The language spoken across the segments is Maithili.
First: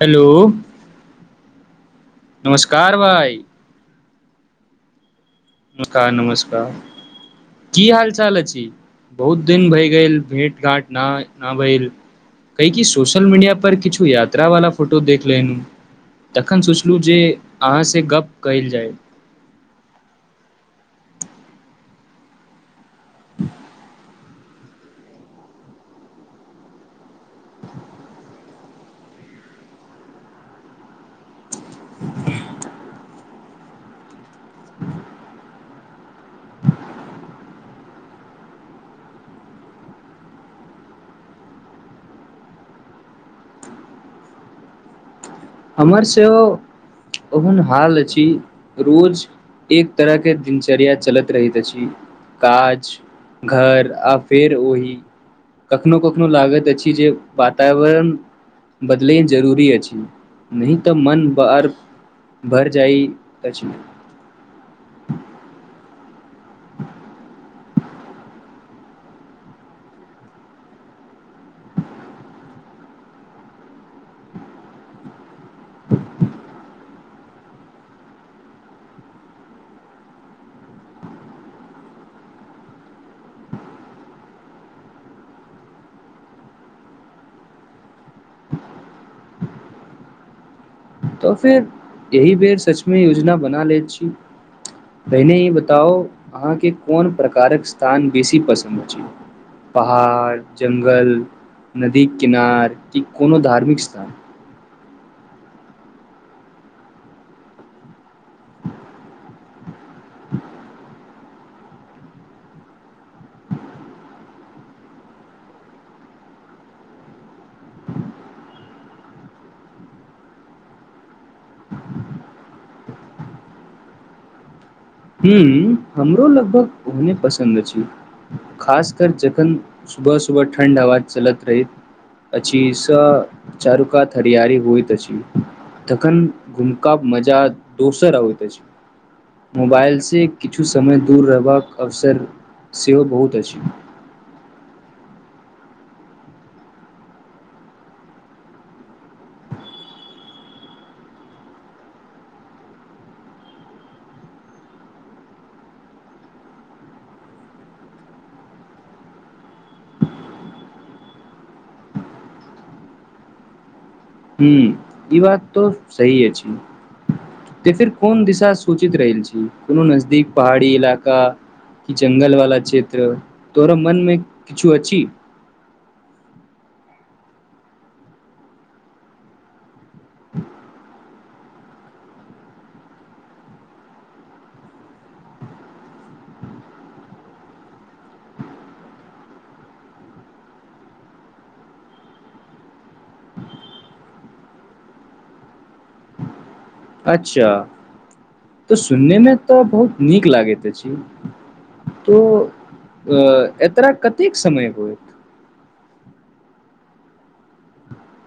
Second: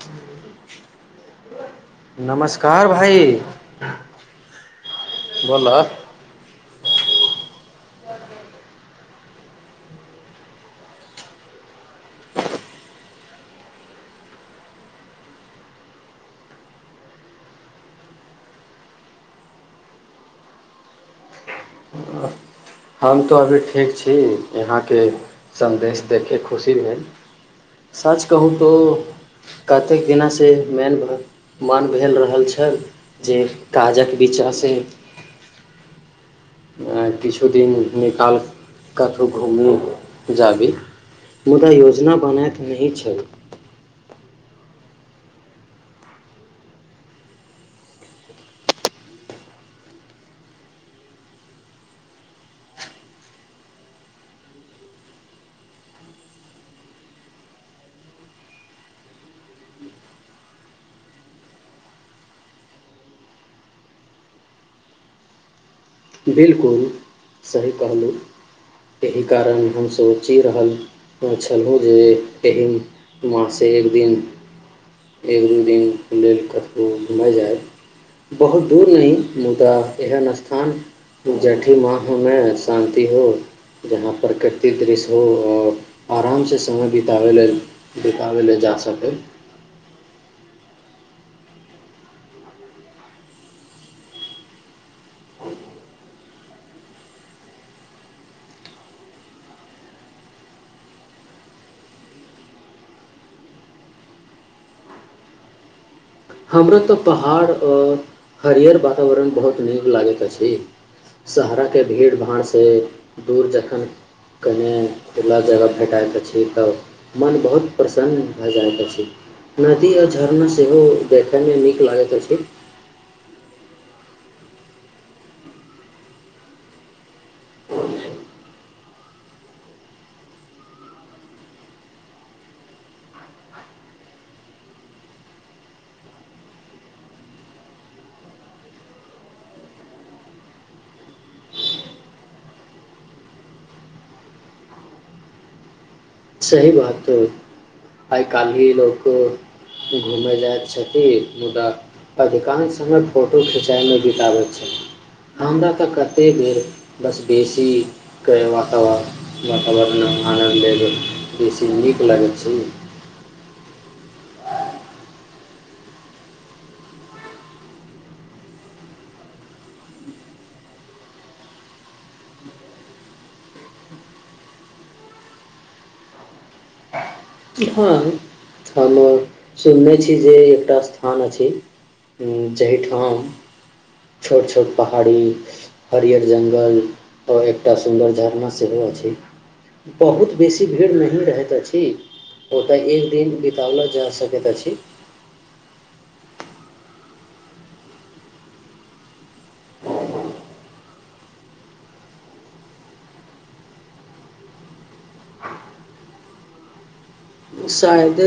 हेलो नमस्कार भाय बोलऽ नमस्कार नमस्कार की हाल चाल अछि बहुत दिन भए गेल भेँट घाँट नहि नहि भेल कैक कि सोशल मीडिय पर किछु यात्रा वला फोटो देख लेलनहुँ तखन सोचलहुँ जे अहाँसँ गप कल जाय हम तो अभी ठीक छी यँ एहा के संदेश दै के खुशी में सच कहुं तो कतै एना से नैन वरत मान बुझा रहल छैथ जे काजक बिचा से। किछु दिन निकालि कतहु घूमी जाबी मुदा योजना बनाैत नहि छै हमर सेहो ओहन हाल अछि रोज एक तरहके दिनचर्या चलैत रहैत अछि काज घर आ फेर ओही कखनहु कखनो लागैत अछि जे वातावरण बदलय जरूरी अछि न तऽ मन बर भर जाइ कछी बिलकुल सही कहलहुँ एहि कारण हम सोचि रहल छलहुँ जे एहि मासे एक दिन एक दू दिन लेल कर ओ घुमै जाय बहुत दूर नहि मुदा एहन स्थान जेठी माह हमे शान्ति हो जहाँ प्रकृतिक दृश्य हो आओर आरामसँ समय बिताबय लेलए बिताबय लेलए जा सकय तऽ फेर एहि बेर सचमे योजना बना लैत छी पहिने ई बताउ अहाँके कोन प्रकारक स्थान बेसी पसन्द अछि पहाड़ जङ्गल नदी किनार कि कोनो धार्मिक स्थान हमरा तऽ पहाड़ आओर हरियर वातावरण बहुत नीक लागैत अछि सहहारराके भीड़ भाड़सँ दूर जखन कने खुला जगह भेटाइत अछि तऽ मन बहुत प्रसन्न भऽ जाइत अछि नदी आओ झरना सेहो देखैमे नीक लागैत अछि छै ह हमरो लगभग ओहने पसन्द अछि खासकर जखन सुबह सुबह ठण्ड हवा चलैत रहैत अछि से चारुकातथरियारी होइत अछि तखन घुमका मजा दोसर अबैत अछि मोबाइलसँ किछु समय दूर रहबाक अवसर सेहो बहुत अछि सही बात छै आइ काल्हिी लोक घूमय जाइत छथिन मुदा अधिकांश समय फोटो खिचाइमे बितबैत छथिन हमरा तऽ कतेक बेर बस बेसीके वातावरण वातावरण आनन्द आल बेसी नीक लगै छै ह्म ई बात तो सही अछि तऽ फेर कोन दिशा सोचित रहल छी कोनो नजदीक पहाड़ी इलाका कि जंगल वाला क्षेत्र तोरा मनमे किछु अछि हँ हम सुनने छी जे एकटा स्थान अछि जाहिठाम छोट छोट पहाड़ी हरियर जङ्गल आओर एकटा सुन्दर झरना सेहो अछि बहुत बेसी भीड़मे ही रहैत अछि ओतय एक दिन बितवला जा सकैत अछि अच्छा तऽ सुननेमे तऽ बहुत नीक लागैत अछि तो एतरा कतेक समय होत शायद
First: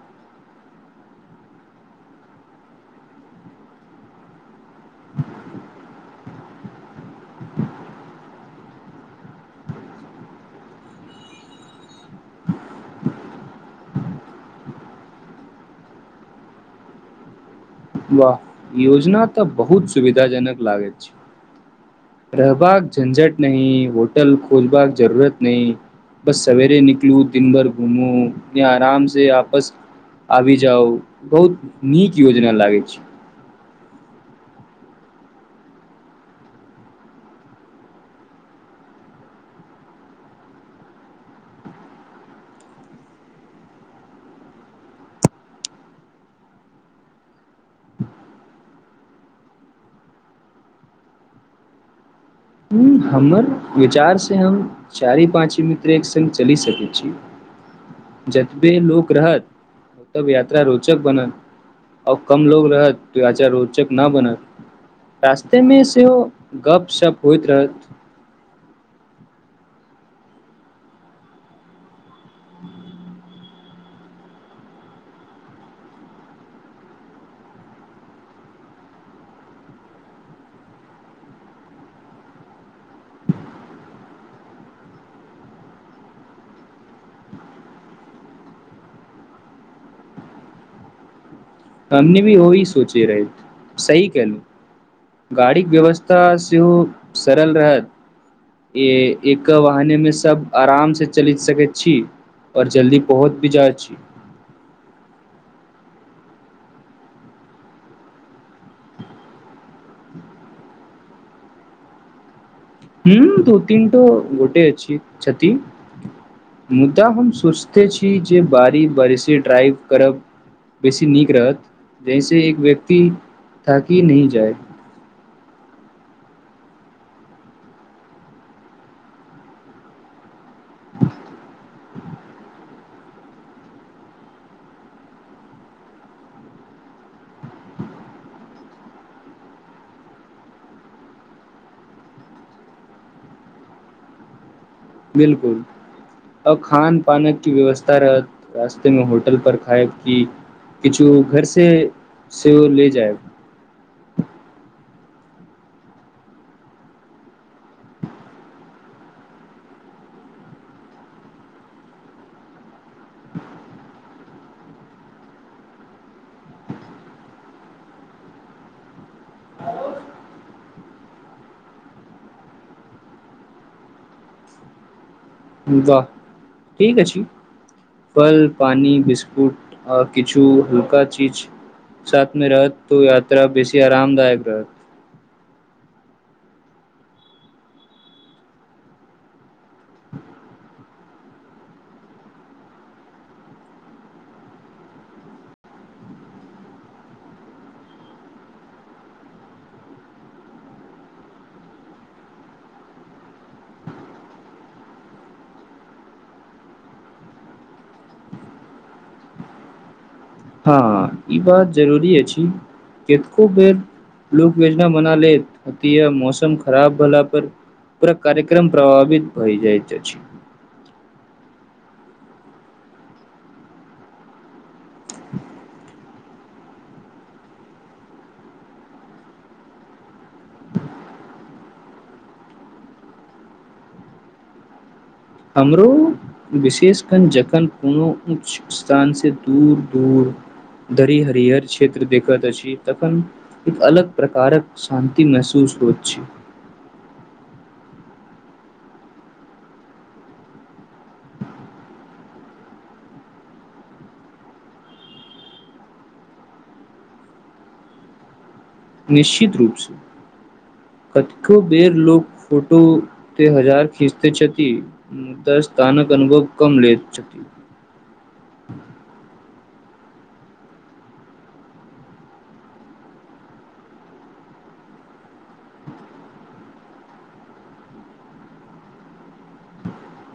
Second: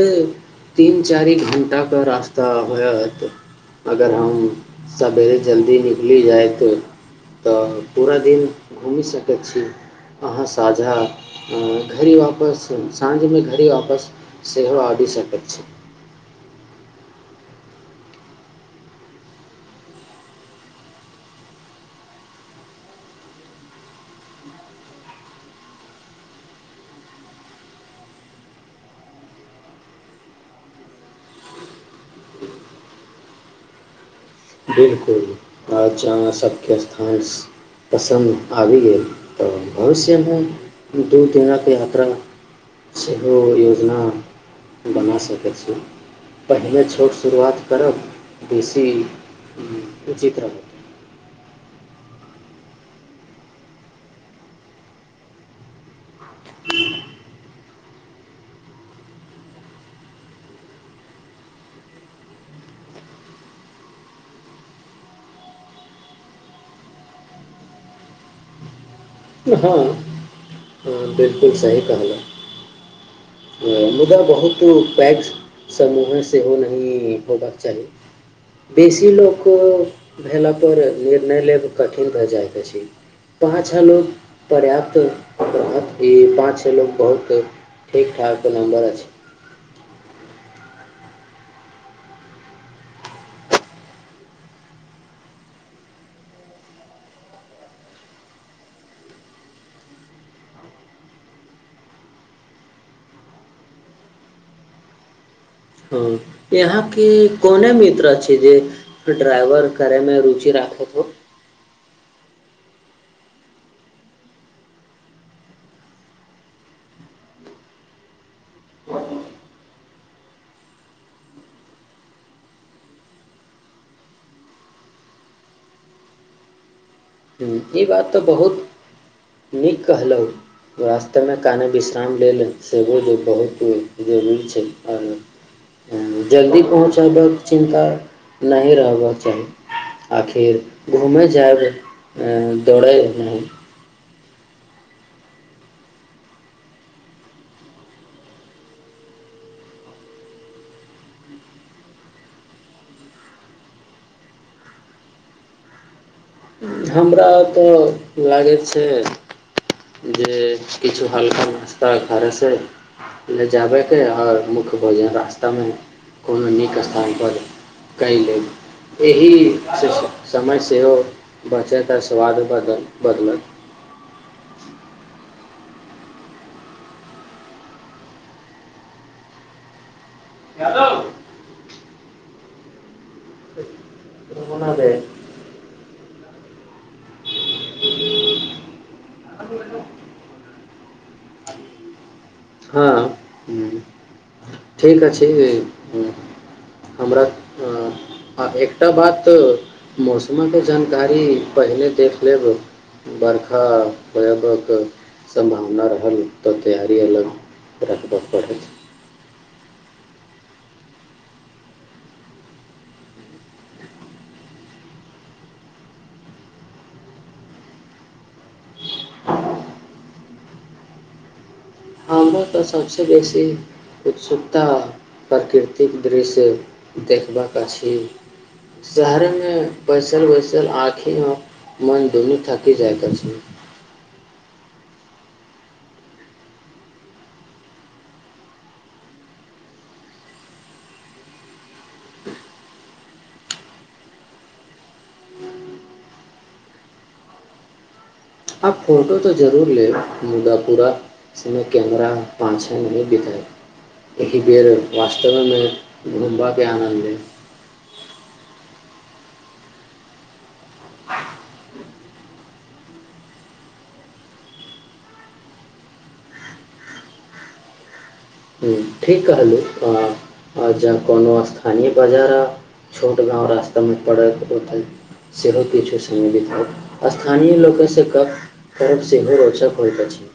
तीन चारि घण्टाके रास्ता होयत अगर हम सवेरे जल्दी निकलि जायत तऽ पूरा दिन घूमि सकैत छी अहाँ साझा घड़ी वापस साँझमे घड़ी वापस सेहो आबि सकैत छै वाह योजना तऽ बहुत सुविधााजनक लागे छै रहबाका झंझट नही होटल खोजबाक जरूरत नहीं बस सवेरे निकलु दिन भर घूमु य आराम से आपस आबि जाउ बहुत नीक योजना लागे छै बिलकुल आ जहाँ सभके स्थान पसन्द आबि गेल तऽ भविष्यमे दू दिनक यात्रा सेहो योजना बना सकै छी पहिले छोट शुरुआत करब बेसी उचित रहत ह हमर विचार से हम चारि पाची मित्र एक सङ्ग चलि सकैत छी जतबे लोक रहत ओतब यात्रा रोचक बनत आओ कम लोकोग रहत तऽ यात्रा रोचक नहि बनत रास्तेमे सेहो गपशप होइत रहत हँ हँ बिलकुल सही कहल [inaudible] मुदा बहुत पैघ समूहे सेहो नहि होबाक चाही बेसी लोक भेला पर निर्णय लेब कठिन भहि जाइत अछि पाछ लोको पर्याप्त रहत ई पाच लोक बहुत ठीक ठाक एक नम्बर छै [unintelligible] हमनी भी ओही सोचे रहै सही कलहु गाड़ीक व्यवस्था सेहो सरल रहत ए एक वहने मे सब आराम से चल सकैत छी आऔर जल्दी पहुँच भी जाइत छी हँ यहाँके कोने मित्र छै जे ड्राइवर करयमे रुचि राखैत होत हू दू तीनटौ गोटे अछि कति मुदा हम सोचिते छी जे बारी बारिशे ड्राइव करब बेसी नीक रहत जहिस एक व्यक्ति थाकि नहिह जाय ई बात तऽ बहुत नीक कहलहुँ वास्तेमे काने विश्राम लेल सेबो जे बहुत जरूरी छै आओर जल्दी पहुँचबबाक चिन्ता नहि रहबाक चाही आखिर घूमे जायब अ दौड़े बिलकुल अ खान पान की व्यवस्था रहत रास्तेमे होटल पर खायब की किछु घर से सेहो ले जायब हमरा तऽ लागै छै जे किछु हल्का नाश्ता करयसँ लऽ जाबयके आओर मुख्य भोजन रास्तामे कोनो नीक स्थानपर कए लेलेब एहि समय सेहो बचत आ स्वाद बदल बदलत वाह ठीक अ छै फल पानी बिस्कुट और किछु उल्का चीज साथमे रहत तो यात्रा बेसी आरामदायक रहत हँ ठीक अछि हमरा आ एकटा बात मौसमके जानकारी पहिले देख लेब बरखा होयबाकक सम्भावना रहल तऽ तैयारी अलग रखबय पड़त हँ ई बात जरूरी अछि केको बेर लोक येजना बना ल मौसम खराब भेलला पर पूरा कार्यक्रम प्रभावित भइ जाइत अछि हमरा त सबसँ बेसी उत्सुकता प्रकृतिक दृश्य देखबाक अछि शहरेमे बैसल बैसल आँखि आ मन दुनू थकि जाइके अछि हमरो विशेष कण जखन कोनो उऊच्च स्थानसँ दूर दूर धरि हरहर क्षेत्र देखैत अछि तखन एक अलग प्रकारक शान्ति महसूस होइत छै आब फोटो तऽ जरूर लेब मुर्दा पुरा कैमरा पाचे नहि नहि बितए एहि बेर वास्तवेमे घुमबाके आनन्द लेब निश्चित रूप छै कतको बेेर लोक फोटो त हजार खीचत छथि दसथानक अनुभव कम ले ह ठीक कहले आ जँ कोनो स्थानीय बाजार आ छोट गाँव रास्तामे पड़त ओतऽ सेहो किछु समिलित होत स्थानीय लोककेसँ करर्ब सेहो रोचक होइत अछि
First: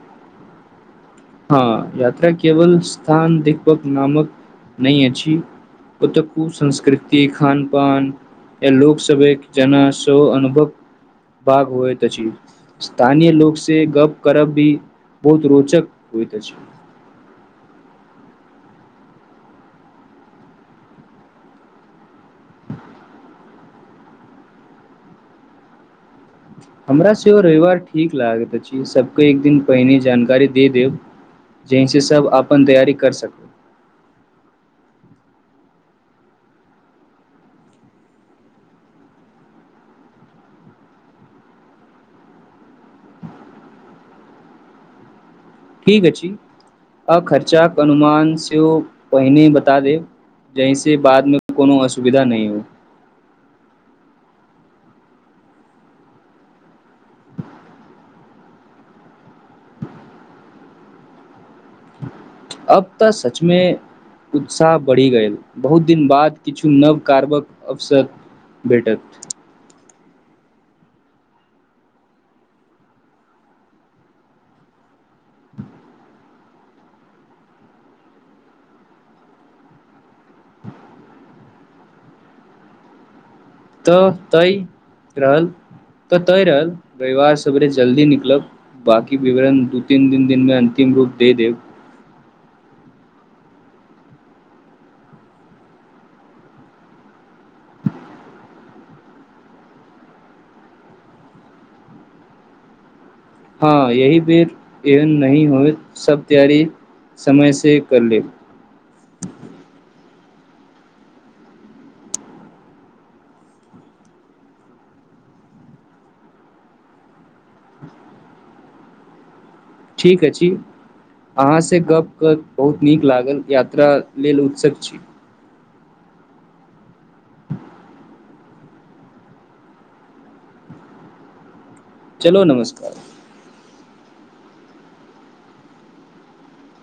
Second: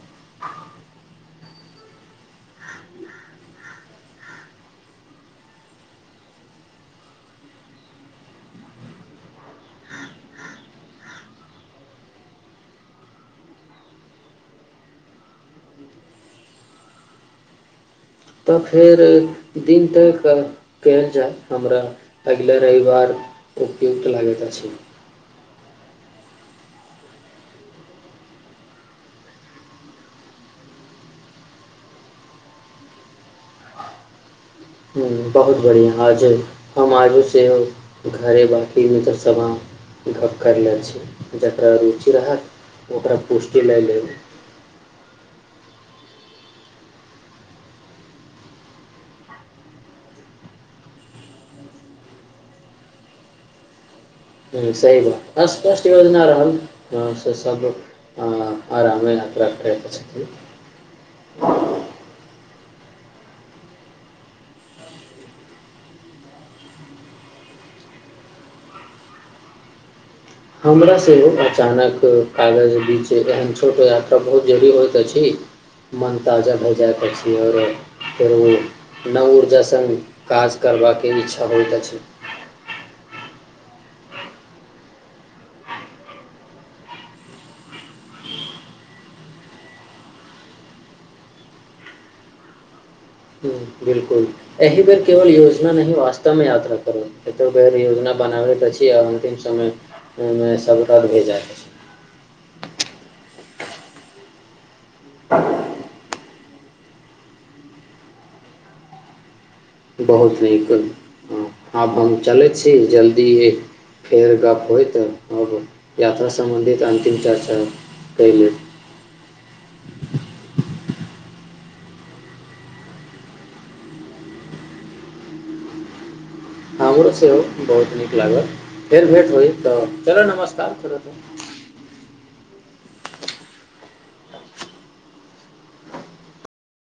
हँ यात्रा केवल स्थान देखक नामक नहि अछि ओतऽ कु संंस्कृति खान पान य लोकसभक जेना स अनुभव भाग होइत अछि स्थानीय लोक से गप करब भी बहुत रोचक ई त छै तऽ फेर दिन तक कयल जाय हमरा अगिला रविवार उपयुक्त लागैत अछि हमरा सेहो रविवार ठीक लागय अछि सबके एक दिन पहिने जानकारी दे देब जहिसँ सब अपन तैयारी कर सकू बहुत बढ़िआँ आज हम आजूसँ घरे बाकी मलब समांग गप्प करलने छी जकरा रुचि रहत ओकरा पुष्टि लए लेब ठीक अछि आ खर्चाक अनुमान सेहो पहिने बता देब जाहिसँ बादमे कोनो असुविधा नहि हो सह ब अस्पष्ट योजना रहहं से सभ आरामे अ कयत छथि छी अब तऽ सचमे उत्साह बढ़ि गेलय बहुत दिन बाद किछु नव कारबक अवसर भेटत हमरा सेहो अचानक कागज बीच एहन छोट यात्रा बहुत जरू होइत अछि मोन ताजा भए जाय अछि आओर फेर ओ नव ऊर्जा सङ्ग काज करबाके इच्छा होइत अछि तऽ तय रहल तऽ तय रहल रविवार सेरे जल्दी निकलब बाकी विवरण दू तीन तीन दिनमे अंतिम रूप दे देब बिलकुल एहि बेर केवल योजना नहि वास्ता मे यात्रा करू एतो बेर योजना बनाबैत अछि आर अंतिम समय मे सब रात भे जाइत अछि हँ यही बेर एन न होए सब तैयारी समय से कर लेब बहुत नीक आब हम चलैत छी जल्दीए फेर गप होइत आब यात्रा सम्बन्धित अन्तिम चर्चा क लेब ठीक अछि अहाँसँ गप कऽ बहुत नीक लागल यात्रा लेल उत्सुक छी हम हमरो सेहो बहुत नीक लागल फेर भेट होहि तऽ चलऽ नमस्कार करो तो चलो नमस्कार